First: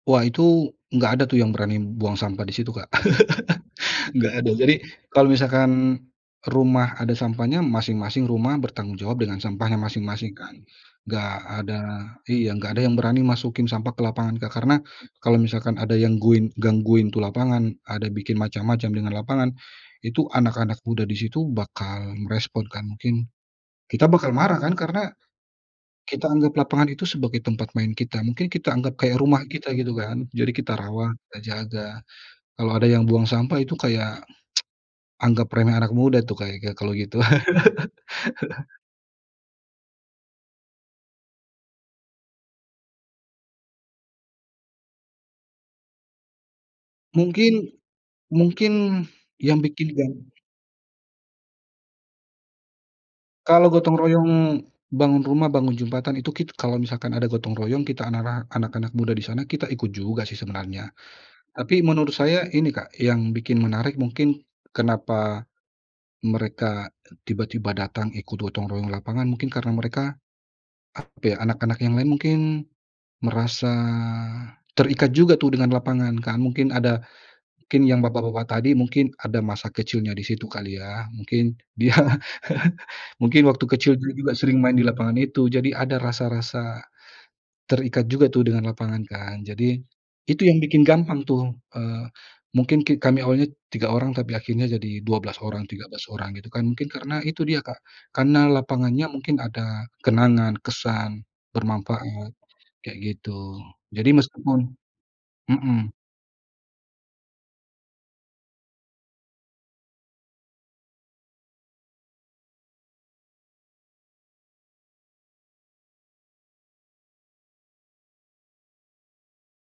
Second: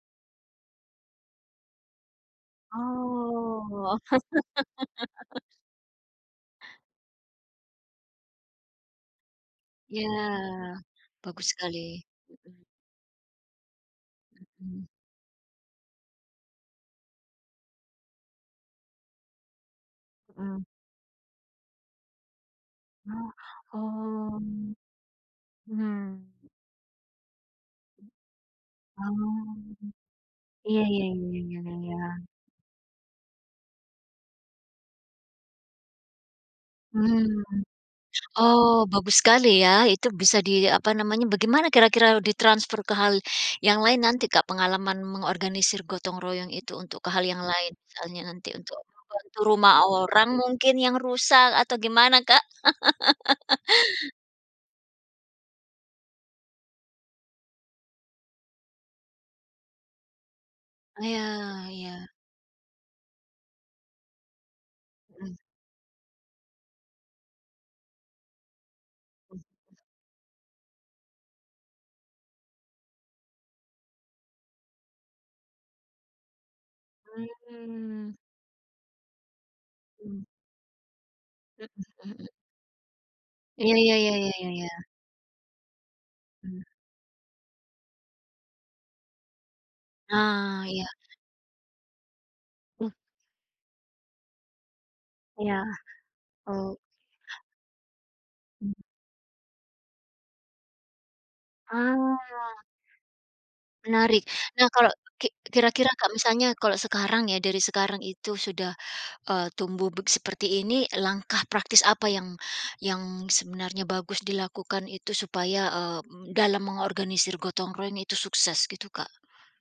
Wah itu, nggak ada tuh yang berani buang sampah di situ, Kak, Oh. nggak ada. Jadi, kalau misalkan rumah ada sampahnya, masing-masing rumah bertanggung jawab dengan sampahnya Ya, masing-masing kan? Nggak bagus ada sekali. iya, Mhm. nggak ada yang berani masukin sampah ke lapangan, Kak. Karena Mhm. kalau misalkan ada yang guin gangguin tuh lapangan, ada bikin macam-macam dengan lapangan, itu Mhm. anak-anak muda di situ bakal merespon, kan. Mungkin Ah, kita bakal oh, marah, kan? Karena mhm. kita anggap lapangan itu sebagai tempat main kita, mungkin kita anggap kayak rumah Oh, kita, gitu kan. Jadi, kita iya iya rawat, kita iya iya jaga. iya. Kalau ada yang buang sampah itu kayak anggap remeh anak muda tuh, kayak gi kalau gitu. Mmm. Oh bagus sekali ya, itu bisa di, eee, apa namanya, bagaimana kira-kira ditransfer ke hal yang lain nanti, Kak, pengalaman mengorganisir gotong royong itu untuk ke hal yang Mungkin lain? Misalnya nanti mungkin untuk membantu yang rumah bikin, kan? orang, mungkin, yang rusak, atau gimana, Kak? Kalau gotong royong bangun rumah, bangun jembatan itu kit kalau misalkan ada gotong royong, kita anara anak-anak muda di sana, kita ikut juga sih sebenarnya. Iya Tapi iya. menurut saya ini, Kak, yang bikin menarik mungkin Mhm. kenapa mereka e tiba-tiba datang ikut gotong royong lapangan, Mhm. mungkin karena mereka apa ya, anak-anak yang lain mungkin merasa terikat juga tuh, dengan lapangan kan, mungkin ada mungkin yang Mmm. bapak-bapak tadi, mungkin ada masa kecilnya di Mhm. situ, kali ya. Mungkin, Mhm dia mhm. mungkin waktu Iya iya kecil iya dulu iya juga sering iya. main di lapangan itu. Jadi, ada Mhm. rasa-rasa terikat juga tuh, dengan lapangan kan. Jadi, itu yang Nah, bikin iya. gampang tuh, eee, mungkin Heeh. ki kami awalnya 3 orang, tapi akhirnya jadi 12 Iya, orang, 13 orang, gitu kan, oh. mungkin karena itu dia, Kak. Karena Mmm. lapangannya mungkin ada kenangan, kesan, Ah. bermanfaat, kayak gitu. Jadi, Menarik. meskipun Nah, kalau ki kira-kira mhm. kalau misalnya, kalau sekarang ya, dari sekarang itu sudah, eee, tumbuh beg seperti ini, langkah praktis apa yang yang sebenarnya bagus dilakukan itu supaya, eee, m m dalam mengorganisir gotong royong itu sukses, gitu, Kak?